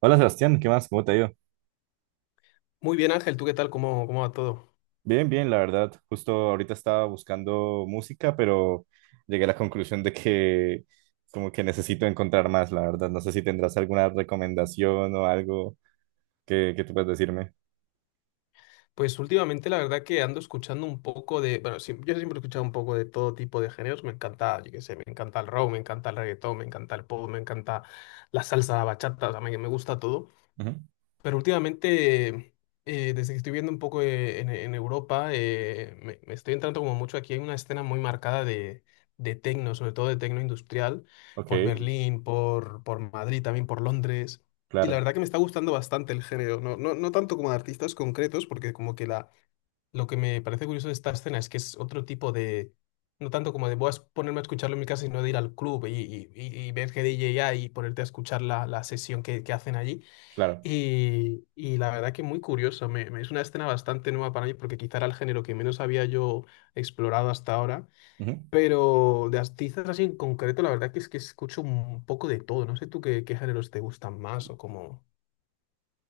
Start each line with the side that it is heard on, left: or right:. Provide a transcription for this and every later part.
right: Hola Sebastián, ¿qué más? ¿Cómo te ha ido?
left: Muy bien, Ángel, ¿tú qué tal? ¿Cómo va todo?
right: Bien, bien, la verdad. Justo ahorita estaba buscando música, pero llegué a la conclusión de que como que necesito encontrar más, la verdad. No sé si tendrás alguna recomendación o algo que tú puedas decirme.
left: Pues últimamente la verdad que ando escuchando un poco de, bueno, sí, yo siempre he escuchado un poco de todo tipo de géneros, me encanta, yo qué sé, me encanta el rock, me encanta el reggaetón, me encanta el pop, me encanta la salsa, la bachata, o sea, me gusta todo.
right: Ujú.
left: Pero últimamente, desde que estoy viendo un poco en Europa, me estoy entrando como mucho. Aquí hay una escena muy marcada de tecno, sobre todo de tecno industrial,
right: Ok,
left: por Berlín, por Madrid, también por Londres. Y la
right: claro,
left: verdad que me está gustando bastante el género, no, no tanto como de artistas concretos, porque como que la, lo que me parece curioso de esta escena es que es otro tipo de, no tanto como de voy a ponerme a escucharlo en mi casa, sino de ir al club y ver que hay y ponerte a escuchar la sesión que hacen allí.
right: claro.
left: Y, y la verdad que muy curioso, es una escena bastante nueva para mí porque quizá era el género que menos había yo explorado hasta ahora,
right: Ujú.
left: pero de artistas así en concreto, la verdad que es que escucho un poco de todo. No sé tú qué, qué géneros te gustan más o como...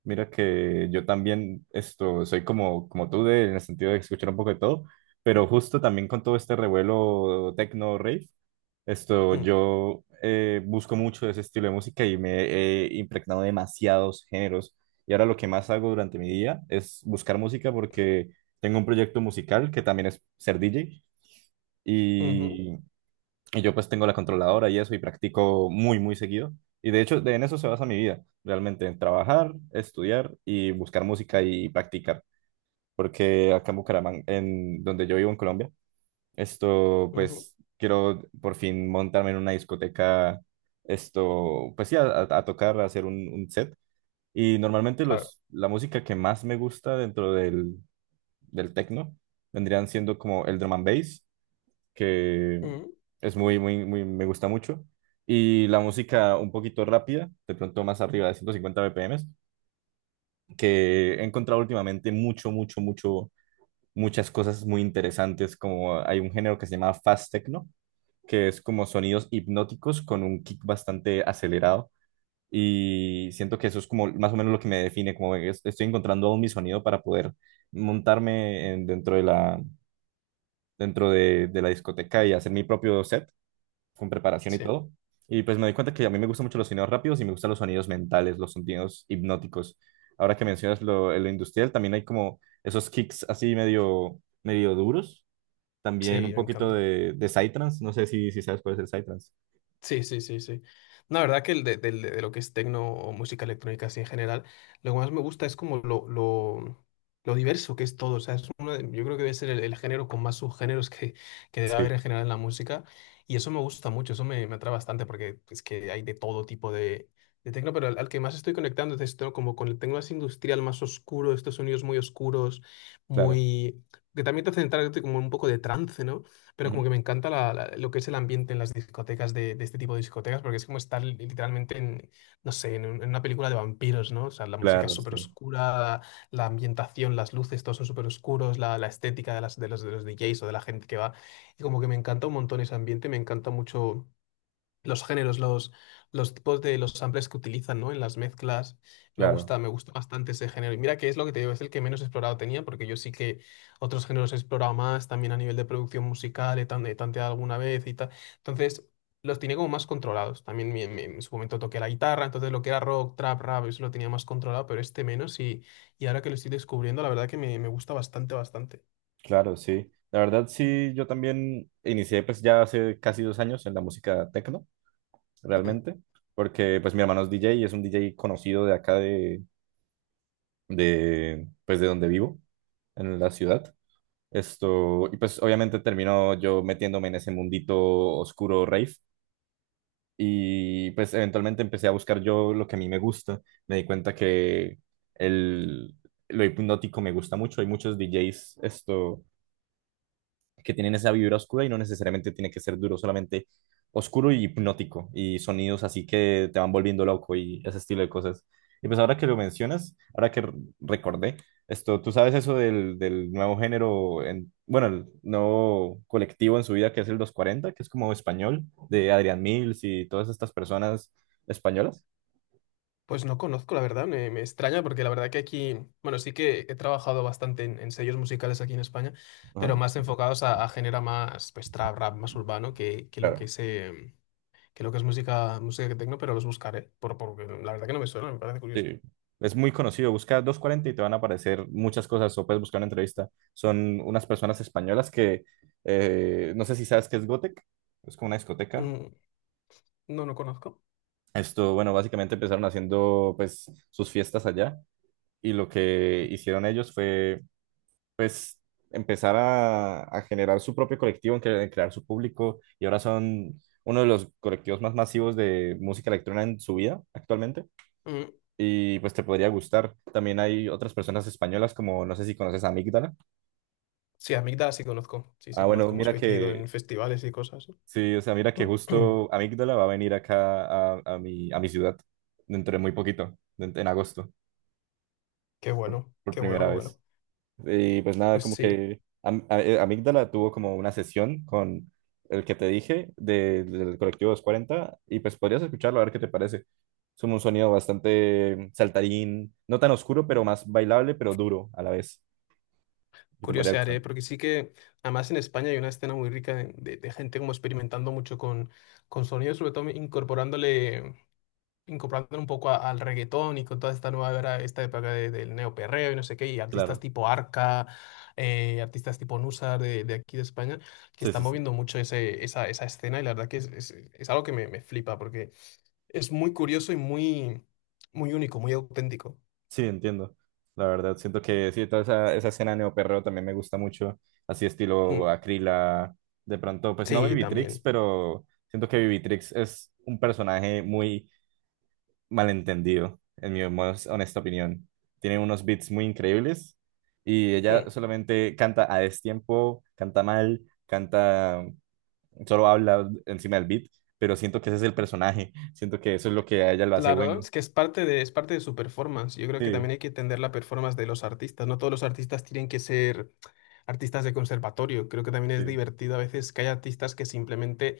right: Mira que yo también soy como, como tú en el sentido de escuchar un poco de todo, pero justo también con todo este revuelo techno rave. Esto,
left: Mm,
right: yo eh, busco mucho ese estilo de música y me he impregnado de demasiados géneros. Y ahora lo que más hago durante mi día es buscar música porque tengo un proyecto musical que también es ser DJ
left: ujú,
right: y, y yo pues tengo la controladora y eso y practico muy, muy seguido. Y de hecho, en eso se basa mi vida, realmente, en trabajar, estudiar y buscar música y practicar. Porque acá en Bucaramanga, en donde yo vivo en Colombia,
left: ujú,
right: pues, quiero por fin montarme en una discoteca, pues sí, a tocar, a hacer un set. Y normalmente
left: claro,
right: la música que más me gusta dentro del techno vendrían siendo como el drum and bass, que
left: mm,
right: es muy, muy, muy, me gusta mucho. Y la música un poquito rápida, de pronto más arriba de 150 BPMs, que he encontrado últimamente mucho, mucho, mucho, muchas cosas muy interesantes, como hay un género que se llama fast techno que es como sonidos hipnóticos con un kick bastante acelerado. Y siento que eso es como más o menos lo que me define, como que estoy encontrando aún mi sonido para poder dentro de la, dentro de la discoteca y hacer mi propio set con preparación y
left: sí,
right: todo. Y pues me doy cuenta que a mí me gustan mucho los sonidos rápidos y me gustan los sonidos mentales, los sonidos hipnóticos. Ahora que mencionas lo industrial, también hay como esos kicks así medio, medio duros. También
left: sí,
right: un
left: me
right: poquito
left: encanta.
right: de psytrance. No sé si sabes cuál es el psytrance.
left: Sí, sí, sí, sí. No, la verdad que el de lo que es tecno o música electrónica así en general, lo que más me gusta es como lo diverso que es todo. O sea, es yo creo que debe ser el género con más subgéneros que debe haber
right: Sí.
left: en general en la música. Y eso me gusta mucho, eso me atrae bastante porque es que hay de todo tipo de tecno, pero al que más estoy conectando es esto, como con el tecno más industrial, más oscuro, estos sonidos muy oscuros,
right: Claro.
left: muy... que también te hacen entrar como en un poco de trance, ¿no? Pero como
right: Ujú.
left: que me encanta lo que es el ambiente en las discotecas de este tipo de discotecas, porque es como estar literalmente en, no sé, en, en una película de vampiros, ¿no? O sea, la música es
right: Claro,
left: súper
right: sí,
left: oscura, la ambientación, las luces, todos son súper oscuros, la estética de, las, de los DJs o de la gente que va. Y como que me encanta un montón ese ambiente, me encanta mucho los géneros, los tipos de los samples que utilizan, ¿no?, en las mezclas.
right: claro,
left: Me gusta bastante ese género. Y mira que es lo que te digo, es el que menos explorado tenía, porque yo sí que otros géneros he explorado más, también a nivel de producción musical, he, he tanteado alguna vez y tal. Entonces, los tenía como más controlados. También en su momento toqué la guitarra, entonces lo que era rock, trap, rap, eso lo tenía más controlado, pero este menos. Y ahora que lo estoy descubriendo, la verdad que me gusta bastante, bastante.
right: claro, sí. La verdad, sí, yo también inicié pues ya hace casi dos años en la música tecno, realmente, porque pues mi hermano es DJ y es un DJ conocido de acá de pues de donde vivo, en la ciudad. Y pues obviamente terminó yo metiéndome en ese mundito oscuro rave y pues eventualmente empecé a buscar yo lo que a mí me gusta. Me di cuenta que el, lo hipnótico me gusta mucho. Hay muchos DJs esto que tienen esa vibra oscura y no necesariamente tiene que ser duro, solamente oscuro y hipnótico y sonidos así que te van volviendo loco y ese estilo de cosas. Y pues ahora que lo mencionas, ahora recordé tú sabes eso del nuevo género, bueno, el nuevo colectivo en su vida que es el doscientos cuarenta que es como español, de Adrián Mills y todas estas personas españolas.
left: Pues no conozco, la verdad, me extraña porque la verdad que aquí, bueno, sí que he trabajado bastante en sellos musicales aquí en España, pero
right: Ajá,
left: más enfocados a género más, pues, trap, rap, más urbano que lo que
right: claro.
left: es, que lo que es música, música tecno, pero los buscaré, por, porque la verdad que no me suena, me parece curioso.
right: Sí, es muy conocido. Busca dos cuarenta y te van a aparecer muchas cosas o puedes buscar una entrevista. Son unas personas españolas que no sé si sabes qué es Gotek. Es como una discoteca.
left: Mm, no, no conozco.
right: Bueno, básicamente empezaron haciendo pues sus fiestas allá y lo que hicieron ellos fue pues empezar a generar su propio colectivo, en crear su público y ahora son uno de los colectivos más masivos de música electrónica en su vida actualmente.
left: Mm,
right: Y pues te podría gustar. También hay otras personas españolas como, no sé si conoces a Amígdala.
left: sí, Amígdala sí conozco, sí,
right: Ah,
left: sí
right: bueno,
left: conozco, hemos
right: mira
left: coincidido
right: que,
left: en festivales y cosas.
right: sí, o sea, mira que justo Amígdala va a venir acá a mi ciudad dentro de muy poquito, en agosto,
left: Qué bueno,
right: por
left: qué bueno, qué
right: primera
left: bueno.
right: vez. Y pues nada,
left: Pues
right: como
left: sí.
right: que Amígdala tuvo como una sesión con el que te dije del colectivo 240 y pues podrías escucharlo a ver qué te parece. Es un sonido bastante saltarín, no tan oscuro, pero más bailable, pero duro a la vez. ¿Qué te podría gustar?
left: Curiosearé, ¿eh? Porque sí que, además en España hay una escena muy rica de, de gente como experimentando mucho con sonidos, sobre todo incorporándole, incorporándole un poco al reggaetón y con toda esta nueva era, esta época del neoperreo y no sé qué, y artistas
right: Claro,
left: tipo Arca, artistas tipo Nusar de aquí de España, que
right: sí,
left: están
right: sí, sí,
left: moviendo mucho ese, esa escena y la verdad que es, es algo que me flipa, porque es muy curioso y muy, muy único, muy auténtico.
right: sí, entiendo. La verdad, siento que sí, toda esa escena neoperreo también me gusta mucho, así estilo
left: Mm.
right: Acrila, de pronto, pues no
left: Sí,
right: Vivitrix,
left: también.
right: pero siento que Vivitrix es un personaje muy malentendido, en mi más honesta opinión. Tiene unos beats muy increíbles y
left: Hmm.
right: ella solamente canta a destiempo, canta mal, canta, solo habla encima del beat, pero siento que ese es el personaje, siento que eso es lo que a ella lo hace
left: Claro,
right: bueno.
left: es que es parte de su performance. Yo creo que también
right: Sí,
left: hay que entender la performance de los artistas. No todos los artistas tienen que ser artistas de conservatorio. Creo que también es
right: sí,
left: divertido a veces que hay artistas que simplemente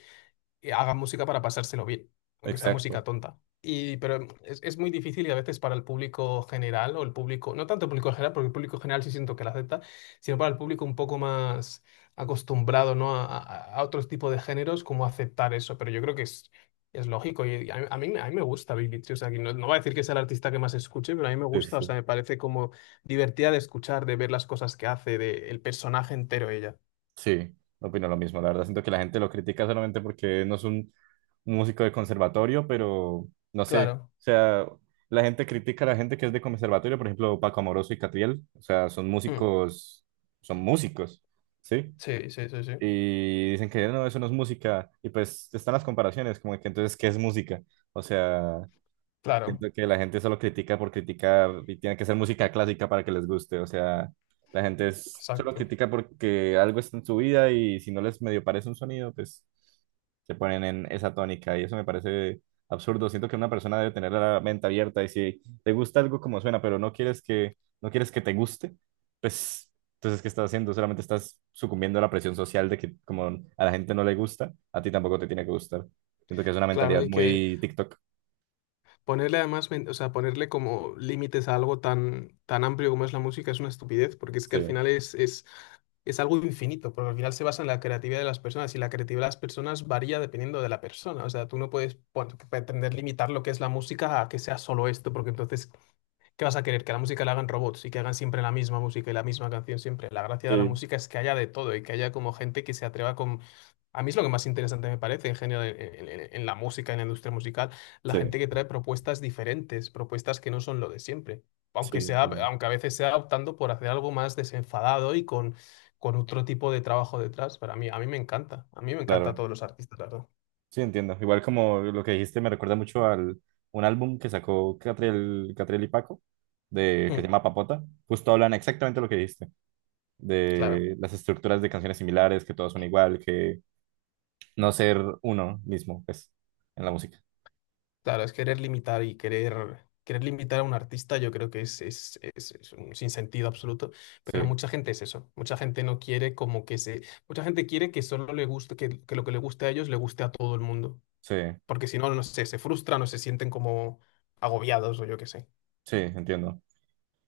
left: hagan música para pasárselo bien, aunque sea
right: exacto.
left: música tonta. Y, pero es muy difícil y a veces para el público general o el público, no tanto el público general, porque el público general sí siento que la acepta, sino para el público un poco más acostumbrado, ¿no?, a, a otros tipos de géneros, como aceptar eso. Pero yo creo que es lógico y a mí me gusta Billie Eilish. O sea, que no, no voy a decir que sea el artista que más escuche, pero a mí me
right: Sí, sí,
left: gusta, o sea,
right: sí,
left: me parece como divertida de escuchar, de ver las cosas que hace, de el personaje entero ella.
right: sí, opino lo mismo. La verdad, siento que la gente lo critica solamente porque no es un músico de conservatorio, pero no sé.
left: Claro.
right: O sea, la gente critica a la gente que es de conservatorio, por ejemplo, Paco Amoroso y Catriel. O sea,
left: Mm.
right: son músicos, ¿sí?
left: Sí, sí, sí, sí.
right: Y dicen que no, eso no es música. Y pues están las comparaciones, como que entonces, ¿qué es música? O sea.
left: Claro.
right: Siento que la gente solo critica por criticar y tiene que ser música clásica para que les guste. O sea, la gente solo
left: Exacto.
right: critica porque algo está en su vida y si no les medio parece un sonido, pues se ponen en esa tónica y eso me parece absurdo. Siento que una persona debe tener la mente abierta y si te gusta algo como suena, pero no quieres que, no quieres que te guste, pues entonces ¿qué estás haciendo? Solamente estás sucumbiendo a la presión social de que como a la gente no le gusta, a ti tampoco te tiene que gustar. Siento que es una
left: Claro,
right: mentalidad
left: hay que
right: muy TikTok.
left: ponerle además, o sea, ponerle como límites a algo tan, tan amplio como es la música es una estupidez, porque es que al
right: Sí.
left: final es algo infinito, porque al final se basa en la creatividad de las personas y la creatividad de las personas varía dependiendo de la persona. O sea, tú no puedes pretender limitar lo que es la música a que sea solo esto, porque entonces ¿qué vas a querer? ¿Que a la música la hagan robots y que hagan siempre la misma música y la misma canción siempre? La gracia de la
right: Sí.
left: música es que haya de todo y que haya como gente que se atreva con... A mí es lo que más interesante me parece en general en, en la música, en la industria musical, la
right: Sí,
left: gente que trae propuestas diferentes, propuestas que no son lo de siempre. Aunque
right: sí,
left: sea,
right: claro.
left: aunque a veces sea optando por hacer algo más desenfadado y con otro tipo de trabajo detrás. Pero a mí me encanta. A mí me encanta a
right: Claro,
left: todos los artistas, la verdad.
right: sí, entiendo. Igual como lo que dijiste me recuerda mucho al un álbum que sacó Catriel, Catriel y Paco, de, que se
left: Mm,
right: llama Papota. Justo hablan exactamente lo que dijiste,
left: claro.
right: de las estructuras de canciones similares, que todas son igual, que no ser uno mismo, pues, en la música.
left: Claro, es querer limitar y querer, querer limitar a un artista, yo creo que es un sinsentido absoluto, pero
right: Sí,
left: mucha gente es eso, mucha gente no quiere como que se, mucha gente quiere que solo le guste, que lo que le guste a ellos le guste a todo el mundo,
right: sí,
left: porque si no, no sé, se frustran o se sienten como agobiados o yo qué sé.
right: sí, entiendo.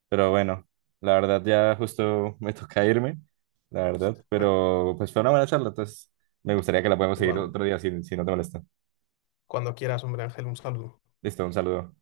right: Pero bueno, la verdad ya justo me toca irme, la verdad.
left: Bueno,
right: Pero pues fue una buena charla, entonces me gustaría que la podamos seguir
left: igual,
right: otro día si, si no te molesta.
left: cuando quieras, hombre Ángel, un saludo.
right: Listo, un saludo.